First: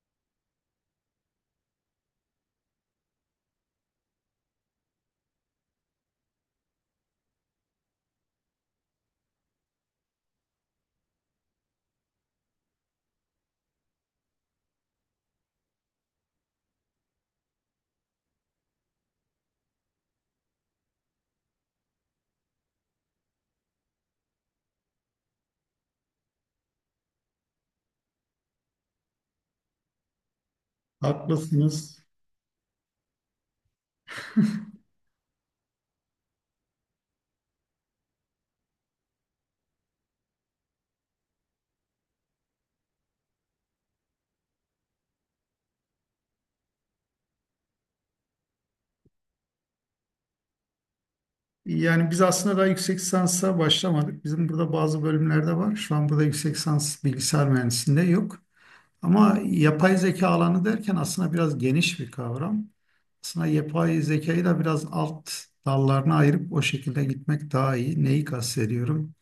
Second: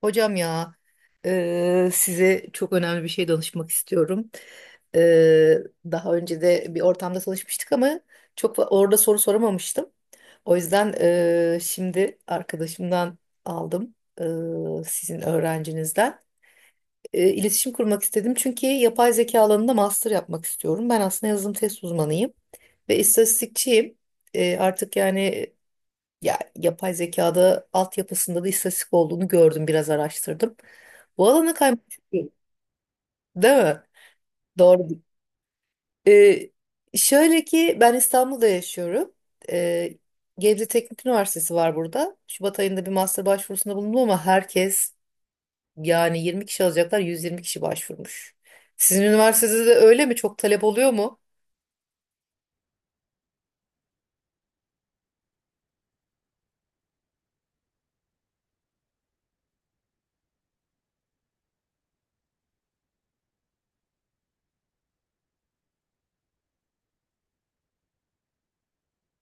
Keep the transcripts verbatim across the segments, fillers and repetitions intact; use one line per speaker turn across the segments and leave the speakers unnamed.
Hocam ya eee, size çok önemli bir şey danışmak istiyorum. Eee, Daha önce de bir ortamda çalışmıştık ama çok fa- orada soru soramamıştım. O yüzden eee, şimdi arkadaşımdan aldım eee, sizin öğrencinizden. Eee, iletişim kurmak istedim çünkü yapay zeka alanında master yapmak istiyorum. Ben aslında yazılım test uzmanıyım ve istatistikçiyim. Eee, artık yani ya yapay zekada altyapısında da istatistik olduğunu gördüm, biraz araştırdım. Bu alana kaymış
Haklısınız.
değil değil mi? Doğru. Ee, Şöyle ki ben İstanbul'da yaşıyorum. Ee, Gebze Teknik Üniversitesi var burada. Şubat ayında bir master başvurusunda bulundum ama herkes yani yirmi kişi alacaklar, yüz yirmi kişi başvurmuş. Sizin üniversitede de öyle mi? Çok talep oluyor mu?
Yani biz aslında daha yüksek lisansa başlamadık. Bizim burada bazı bölümlerde var. Şu an burada yüksek lisans bilgisayar mühendisliğinde yok. Ama yapay zeka alanı derken aslında biraz geniş bir kavram. Aslında yapay zekayı da biraz alt dallarına ayırıp o şekilde gitmek daha iyi. Neyi kastediyorum?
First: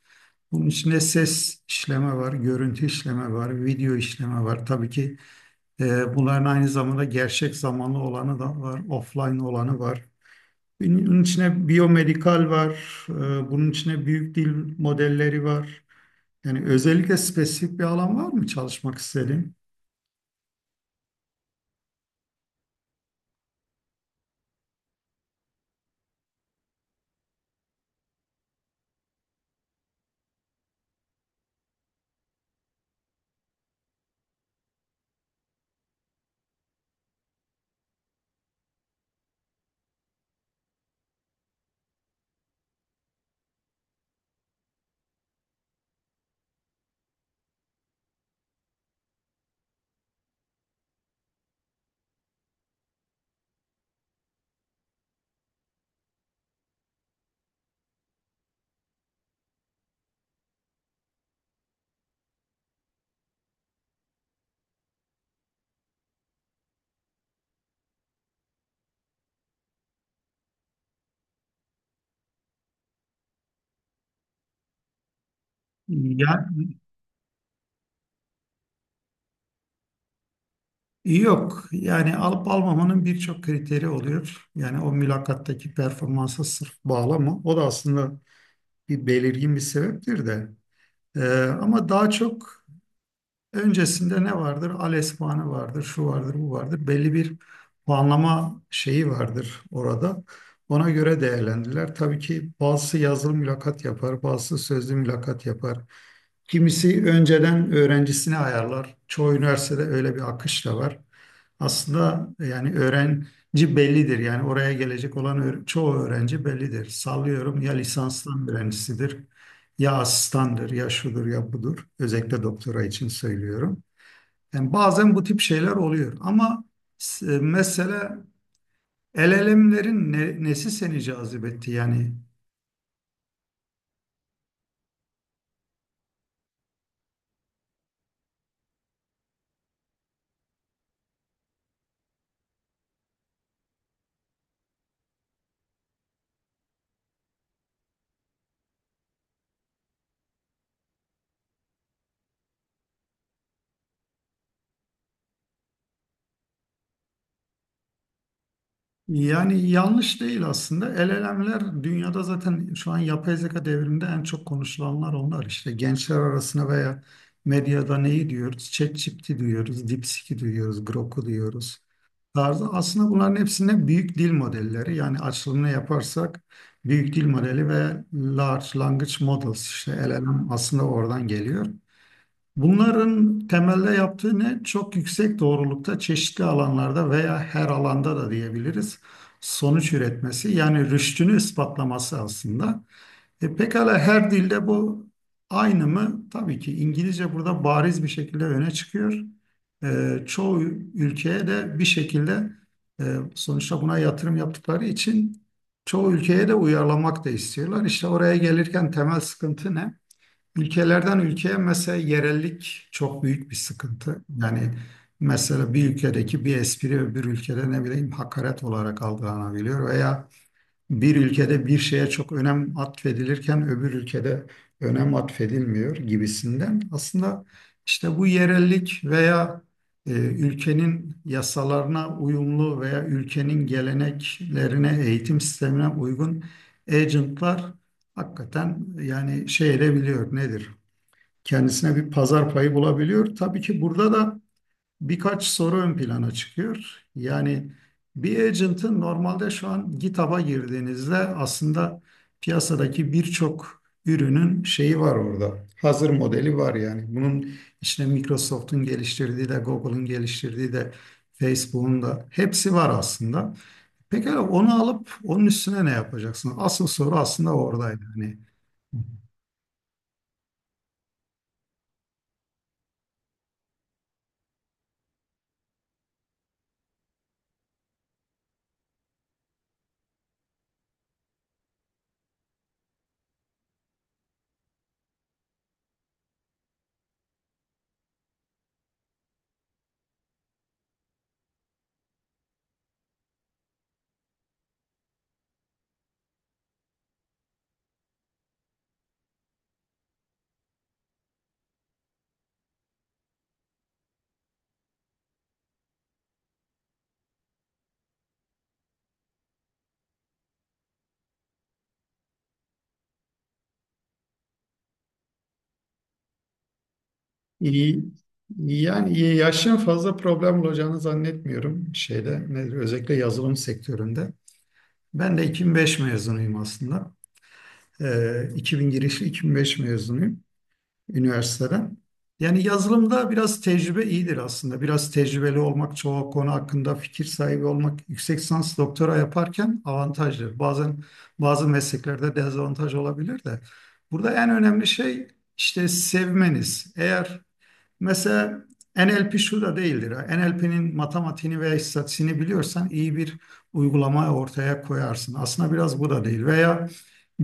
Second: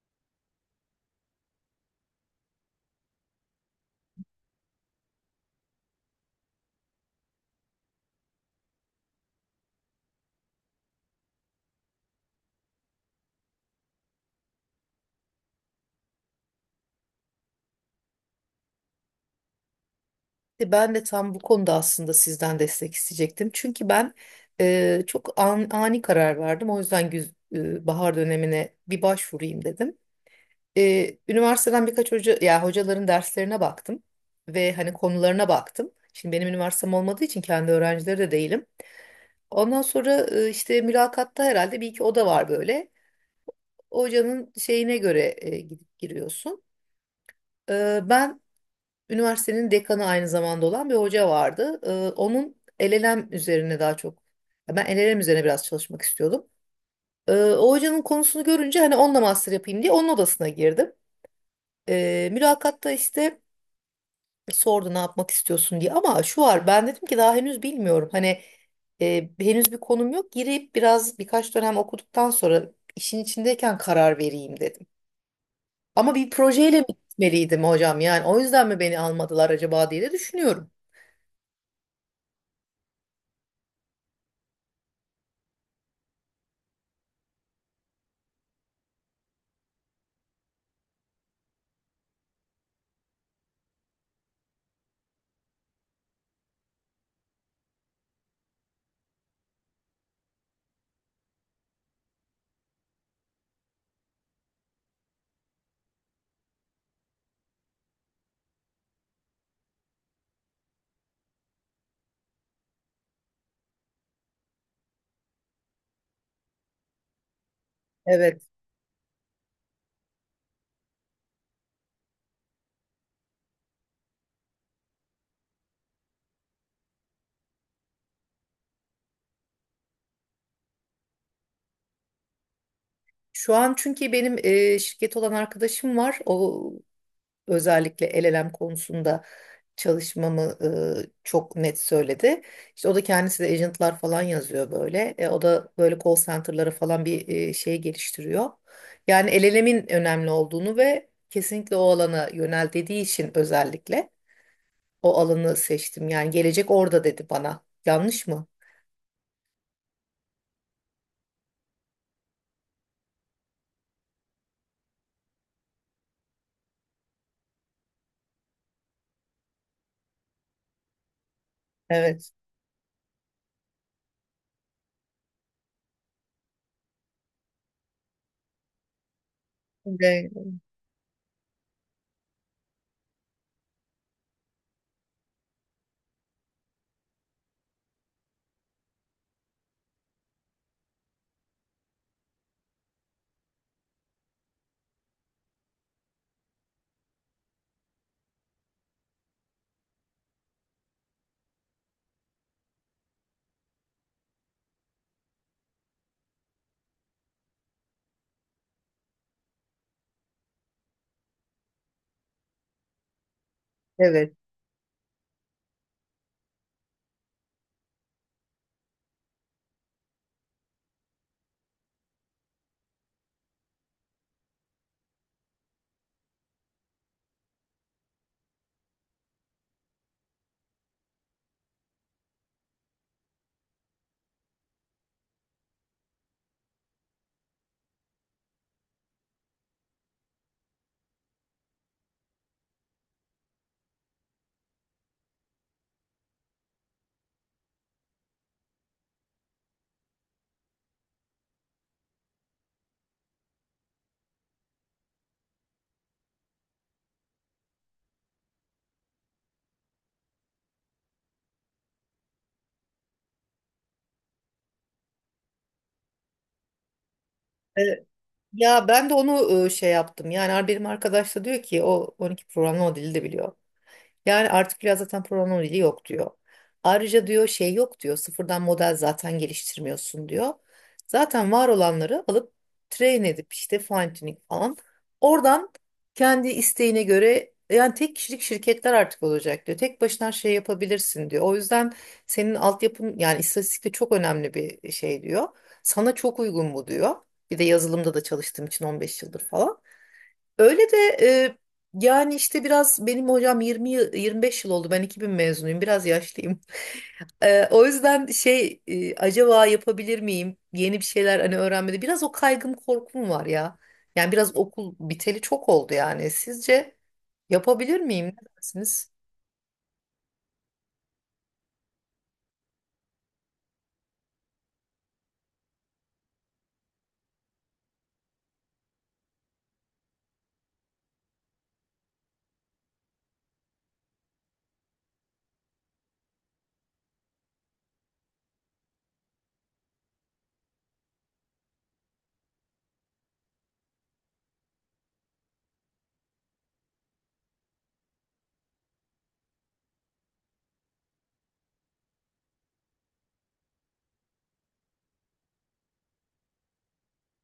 Bunun içinde ses işleme var, görüntü işleme var, video işleme var. Tabii ki e, bunların aynı zamanda gerçek zamanlı olanı da var, offline olanı var. Bunun içine biyomedikal var, e, bunun içine büyük dil modelleri var. Yani özellikle spesifik bir alan var mı çalışmak istediğin?
De Ben de tam bu konuda aslında sizden destek isteyecektim. Çünkü ben e, çok an- ani karar verdim. O yüzden güz- e, bahar dönemine bir başvurayım dedim. E, üniversiteden birkaç hoca, ya hocaların derslerine baktım ve hani konularına baktım. Şimdi benim üniversitem olmadığı için kendi öğrencileri de değilim. Ondan sonra e, işte mülakatta herhalde bir iki oda var böyle. Hocanın şeyine göre e, gidip giriyorsun. E, ben Üniversitenin dekanı aynı zamanda olan bir hoca vardı. Ee, onun L L M üzerine daha çok, ya ben L L M üzerine biraz çalışmak istiyordum. Ee, o hocanın konusunu görünce hani onunla master yapayım diye onun odasına girdim. Ee, mülakatta işte sordu ne yapmak istiyorsun diye ama şu var ben dedim ki daha henüz bilmiyorum. Hani e, henüz bir konum yok girip biraz birkaç dönem okuduktan sonra işin içindeyken karar vereyim dedim. Ama bir
Ya,
projeyle mi gitmeliydim hocam yani o yüzden mi beni almadılar acaba diye de düşünüyorum.
yok. Yani alıp almamanın birçok kriteri oluyor. Yani o mülakattaki performansa sırf bağlama. O da aslında bir belirgin bir sebeptir de. Ee, ama daha çok öncesinde ne vardır? Al puanı vardır, şu vardır, bu vardır. Belli bir puanlama şeyi vardır orada. Ona göre değerlendiler. Tabii ki bazısı yazılı mülakat yapar, bazısı sözlü mülakat yapar. Kimisi önceden öğrencisini ayarlar. Çoğu üniversitede öyle bir akış da var. Aslında yani öğrenci bellidir. Yani oraya gelecek olan öğ- çoğu öğrenci bellidir. Sallıyorum ya
Evet.
lisanstan öğrencisidir ya asistandır, ya şudur, ya budur. Özellikle doktora için söylüyorum. Yani bazen bu tip şeyler oluyor ama s- mesela L L M'lerin ne- nesi seni cazip etti yani?
Şu an çünkü benim e, şirket olan arkadaşım var. O özellikle L L M konusunda çalışmamı e, çok net söyledi. İşte o da kendisi de agentlar falan yazıyor böyle. E, o da böyle call center'lara falan bir e, şey geliştiriyor. Yani L L M'in önemli olduğunu ve kesinlikle o alana yönel dediği için özellikle o alanı seçtim. Yani gelecek orada dedi bana. Yanlış mı?
Yani yanlış değil aslında. el elemler dünyada zaten şu an yapay zeka devriminde en çok konuşulanlar onlar. İşte gençler arasında veya medyada neyi diyoruz? ChatGPT diyoruz, DeepSeek'i diyoruz, Grok'u diyoruz
Evet.
tarzı. Aslında bunların hepsinde büyük dil modelleri, yani açılımını yaparsak büyük dil modeli ve large language models, işte
De-
L L M aslında oradan geliyor. Bunların temelde yaptığı ne? Çok yüksek doğrulukta çeşitli alanlarda veya her alanda da diyebiliriz sonuç üretmesi, yani rüştünü ispatlaması aslında. E, pekala her dilde bu aynı mı? Tabii ki İngilizce burada bariz bir şekilde öne çıkıyor. E, çoğu ülkeye de bir şekilde, e, sonuçta buna yatırım yaptıkları için çoğu ülkeye de uyarlamak da istiyorlar. İşte oraya gelirken temel sıkıntı ne? Ülkelerden ülkeye mesela yerellik çok büyük bir sıkıntı.
Evet.
Yani mesela bir ülkedeki bir espri öbür ülkede ne bileyim hakaret olarak algılanabiliyor veya bir ülkede bir şeye çok önem atfedilirken öbür ülkede önem atfedilmiyor gibisinden. Aslında işte bu yerellik veya e, ülkenin yasalarına uyumlu veya ülkenin geleneklerine, eğitim sistemine uygun agentlar hakikaten yani şey edebiliyor, nedir? Kendisine bir pazar payı bulabiliyor. Tabii ki burada da birkaç soru ön plana çıkıyor. Yani bir agent'ın normalde şu an GitHub'a girdiğinizde aslında piyasadaki birçok ürünün şeyi var orada. Hazır modeli var yani. Bunun işte Microsoft'un geliştirdiği de, Google'ın geliştirdiği de, Facebook'un da hepsi var aslında. Pekala onu alıp onun üstüne ne yapacaksın? Asıl soru aslında oradaydı. Hani
Ya ben de onu e, şey yaptım. Yani ar- benim arkadaş da diyor ki o on iki programlama dili de biliyor. Yani artık biraz zaten programlama dili yok diyor. Ayrıca diyor şey yok diyor. Sıfırdan model zaten geliştirmiyorsun diyor. Zaten var olanları alıp train edip işte fine tuning falan. Oradan kendi isteğine göre yani tek kişilik şirketler artık olacak diyor. Tek başına şey yapabilirsin diyor. O yüzden senin altyapın yani istatistik de çok önemli bir şey diyor. Sana çok uygun bu diyor. Bir de yazılımda da çalıştığım için on beş yıldır falan. Öyle de e, yani işte biraz benim hocam 20 yıl- yirmi beş yıl oldu. Ben iki bin mezunuyum. Biraz yaşlıyım. E, o yüzden şey e, acaba yapabilir miyim? Yeni bir şeyler hani öğrenmede biraz o kaygım korkum var ya. Yani biraz okul biteli çok oldu yani. Sizce yapabilir
İyi,
miyim? Ne dersiniz?
yani yaşın fazla problem olacağını zannetmiyorum şeyde, nedir, özellikle yazılım sektöründe. Ben de iki bin beş mezunuyum aslında. Ee, iki bin girişli iki bin beş mezunuyum üniversiteden. Yani yazılımda biraz tecrübe iyidir aslında. Biraz tecrübeli olmak, çoğu konu hakkında fikir sahibi olmak yüksek lisans doktora yaparken avantajdır. Bazen bazı mesleklerde dezavantaj olabilir de. Burada en önemli şey işte sevmeniz. Eğer Mesela N L P şu da değildir. N L P'nin matematiğini veya istatistiğini biliyorsan iyi bir uygulama ortaya koyarsın. Aslında biraz bu da değil. Veya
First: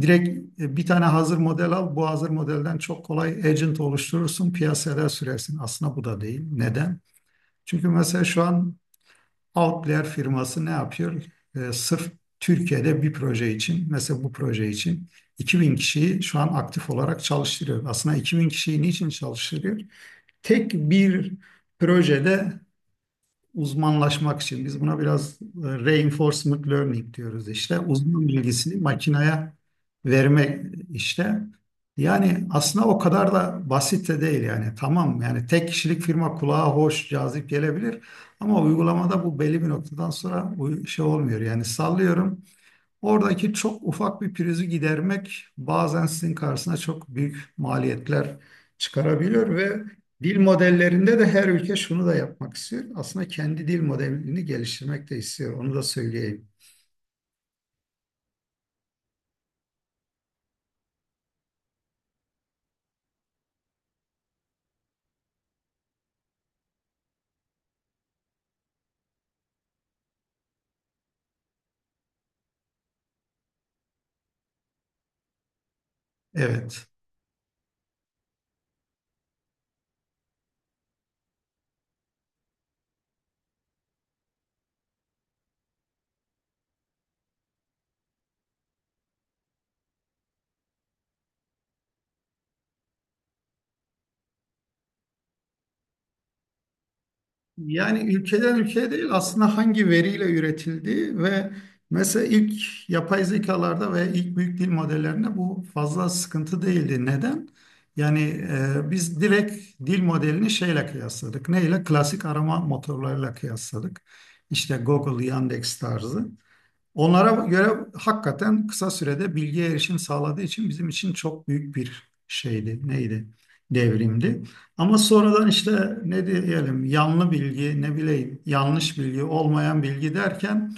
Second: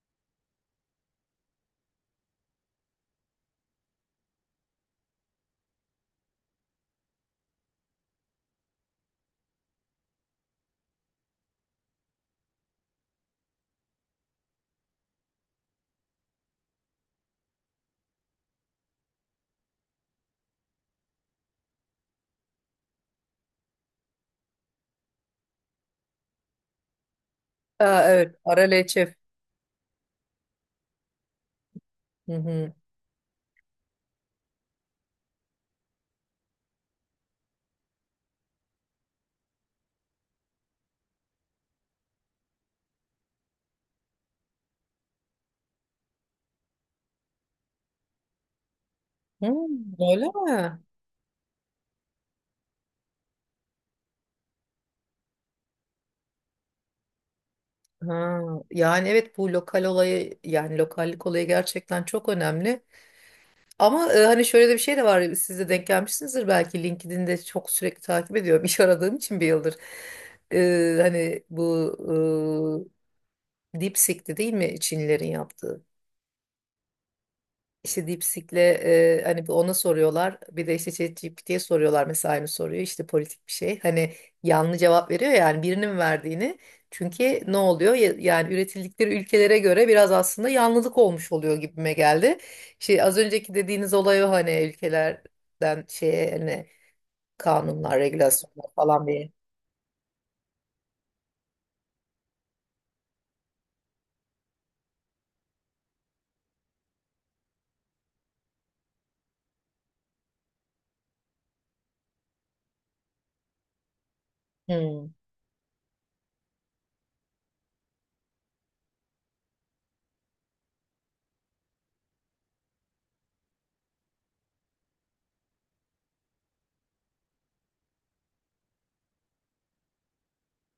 direkt e, bir tane hazır model al. Bu hazır modelden çok kolay agent oluşturursun, piyasaya sürersin. Aslında bu da değil. Neden? Çünkü mesela şu an Outlier firması ne yapıyor? E, sırf Türkiye'de bir proje için, mesela bu proje için iki bin kişiyi şu an aktif olarak çalıştırıyor. Aslında iki bin kişiyi niçin çalıştırıyor? Tek bir projede uzmanlaşmak için biz buna biraz e, reinforcement learning diyoruz işte.
Aa,
Uzman
evet. Ara
bilgisini
L Ç F.
makineye verme işte.
Hı
Yani
hı.
aslında o kadar da basit de değil yani. Tamam, yani tek kişilik firma kulağa hoş, cazip gelebilir ama uygulamada bu belli bir noktadan sonra uy- şey olmuyor. Yani sallıyorum, oradaki çok ufak bir prizi gidermek bazen sizin karşısına çok büyük maliyetler
Hı,
çıkarabiliyor ve
Öyle
dil
mi?
modellerinde de her ülke şunu da yapmak istiyor. Aslında kendi dil modelini geliştirmek de istiyor. Onu da söyleyeyim.
Ha, yani evet bu lokal olayı yani lokallik olayı gerçekten çok önemli. Ama e, hani şöyle de bir şey de var. Siz de denk gelmişsinizdir belki. LinkedIn'de çok sürekli takip ediyorum. İş aradığım için bir yıldır. E, hani bu e, DeepSeek'ti değil mi Çinlilerin yaptığı?
Evet.
İşte DeepSeek'le e, hani bir ona soruyorlar. Bir de işte ChatGPT'ye soruyorlar mesela aynı soruyu. İşte politik bir şey. Hani yanlış cevap veriyor ya, yani birinin verdiğini. Çünkü ne oluyor? Ya- Yani üretildikleri ülkelere göre biraz aslında yanlılık olmuş oluyor gibime geldi. Şey az önceki dediğiniz olay o hani ülkelerden şeye hani kanunlar,
Yani ülkeden
regülasyonlar
ülkeye değil
falan bir.
aslında, hangi veriyle üretildiği ve mesela ilk yapay zekalarda ve ilk büyük dil modellerinde bu fazla sıkıntı değildi. Neden? Yani e, biz direkt dil modelini şeyle kıyasladık. Neyle? Klasik arama motorlarıyla kıyasladık. İşte
Hmm.
Google, Yandex tarzı. Onlara göre hakikaten kısa sürede bilgiye erişim sağladığı için bizim için çok büyük bir şeydi. Neydi? Devrimdi. Ama sonradan işte ne diyelim, yanlı bilgi, ne bileyim yanlış bilgi, olmayan bilgi derken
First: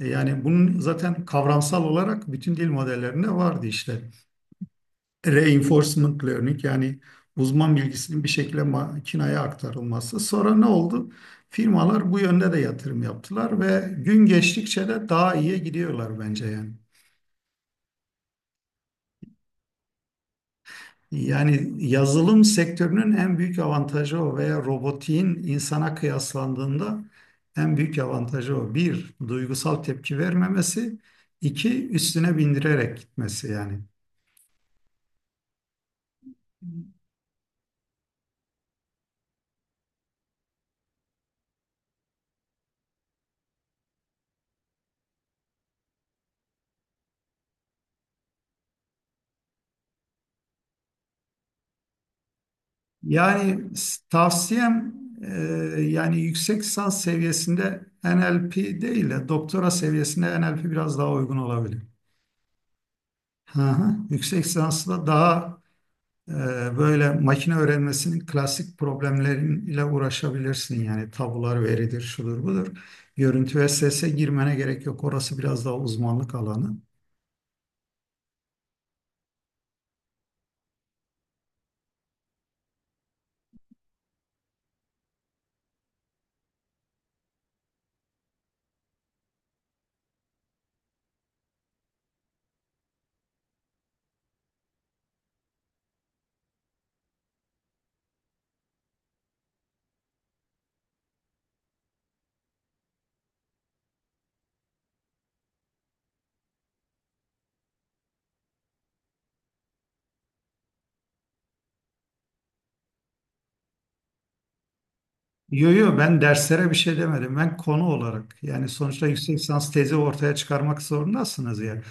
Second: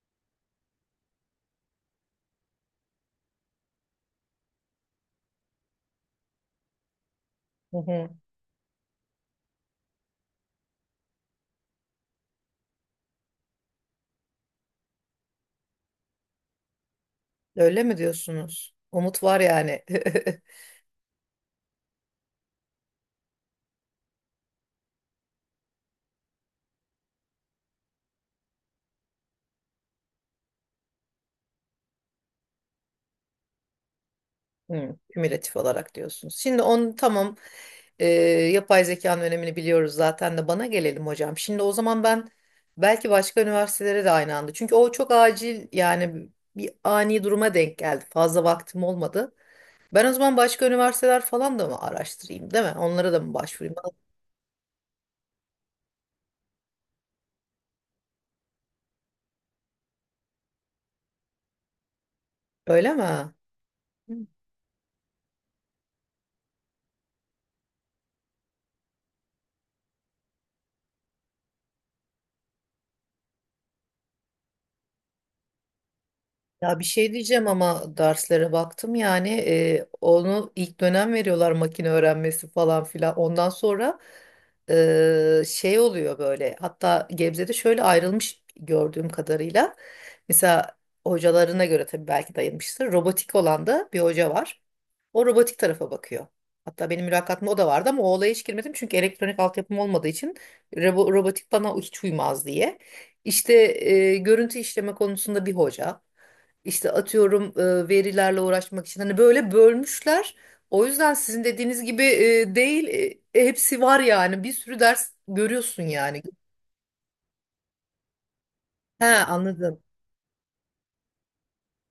e, yani bunun zaten kavramsal olarak bütün dil modellerinde vardı işte. Reinforcement learning, yani uzman
Hı hı.
bilgisinin bir şekilde makineye aktarılması. Sonra ne oldu? Firmalar bu yönde de yatırım yaptılar ve gün geçtikçe de daha iyiye gidiyorlar bence yani.
Öyle mi diyorsunuz? Umut var yani.
Yani yazılım sektörünün en büyük avantajı o veya robotiğin insana kıyaslandığında en büyük avantajı o. Bir, duygusal tepki vermemesi. İki üstüne bindirerek gitmesi yani.
Hı, kümülatif olarak diyorsunuz. Şimdi onu tamam e, yapay zekanın önemini biliyoruz zaten de bana gelelim hocam. Şimdi o zaman ben belki başka üniversitelere de aynı anda. Çünkü o çok acil yani bir ani duruma denk geldi. Fazla vaktim olmadı. Ben o zaman başka üniversiteler falan da mı araştırayım değil mi? Onlara da mı başvurayım?
Yani s- tavsiyem e, yani yüksek lisans seviyesinde N L P değil de doktora seviyesinde N L P biraz daha uygun olabilir.
Öyle mi?
Hı hı. Yüksek lisansla daha e, böyle makine öğrenmesinin klasik problemleriyle uğraşabilirsin. Yani tabular veridir, şudur budur. Görüntü ve sese girmene gerek yok. Orası biraz daha uzmanlık alanı.
Ya bir şey diyeceğim ama derslere baktım yani e, onu ilk dönem veriyorlar makine öğrenmesi falan filan. Ondan sonra e, şey oluyor böyle hatta Gebze'de şöyle ayrılmış gördüğüm kadarıyla. Mesela hocalarına göre tabii belki dayanmıştır. Robotik olan da bir hoca var. O robotik tarafa bakıyor. Hatta benim mülakatımda o da vardı ama o olaya hiç girmedim. Çünkü elektronik altyapım olmadığı için robo- robotik bana hiç uymaz diye. İşte e, görüntü işleme konusunda bir hoca. İşte atıyorum e, verilerle uğraşmak için hani böyle bölmüşler. O yüzden sizin dediğiniz gibi e, değil e, hepsi var yani bir sürü ders
Yo
görüyorsun
yo, ben
yani.
derslere bir şey demedim. Ben konu olarak, yani
He
sonuçta yüksek lisans
anladım.
tezi ortaya çıkarmak zorundasınız ya.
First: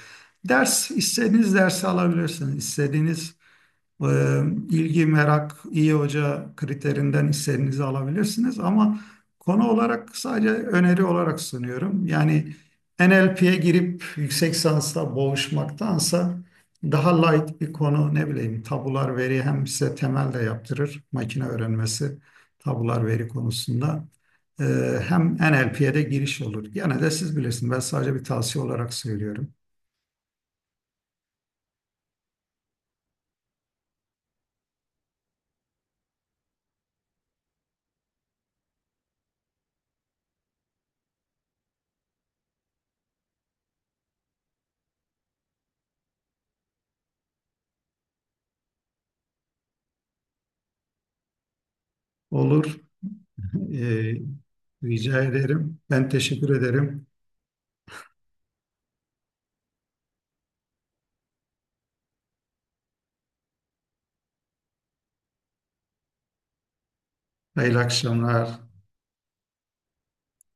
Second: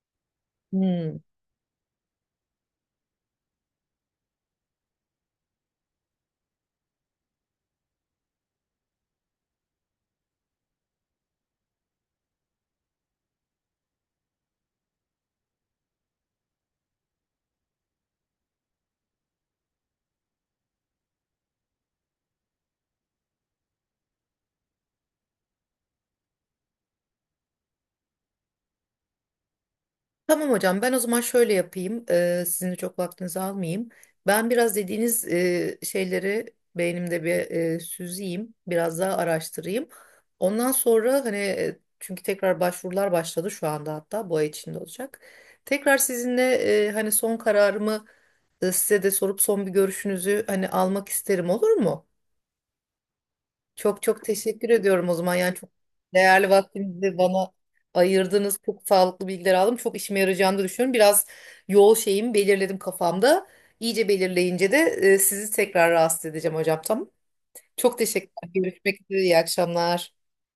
Ders
Hmm.
istediğiniz dersi alabilirsiniz. İstediğiniz ee, ilgi, merak, iyi hoca kriterinden hissenizi alabilirsiniz ama konu olarak sadece öneri olarak sunuyorum. Yani N L P'ye girip yüksek lisansla boğuşmaktansa daha light bir konu, ne bileyim tabular veri, hem size temel de yaptırır makine öğrenmesi tabular veri konusunda. Ee, hem N L P'ye de giriş olur. Gene de siz bilirsiniz, ben sadece bir tavsiye olarak söylüyorum.
Tamam hocam ben o zaman şöyle yapayım E, Sizin de çok vaktinizi almayayım. Ben biraz dediğiniz e, şeyleri beynimde bir e, süzeyim biraz daha araştırayım. Ondan sonra hani e, çünkü tekrar başvurular başladı şu anda hatta bu ay içinde olacak. Tekrar sizinle e, hani son kararımı e, size de sorup son bir görüşünüzü hani almak isterim olur mu?
Olur.
Çok
Ee,
çok teşekkür ediyorum o
rica
zaman. Yani çok
ederim. Ben teşekkür
değerli
ederim.
vaktinizi bana ayırdınız. Çok sağlıklı bilgiler aldım. Çok işime yarayacağını da düşünüyorum. Biraz yol şeyimi belirledim kafamda. İyice belirleyince de e, sizi tekrar rahatsız edeceğim hocam. Tamam.
Hayırlı
Çok
akşamlar.
teşekkürler. Görüşmek üzere. İyi akşamlar.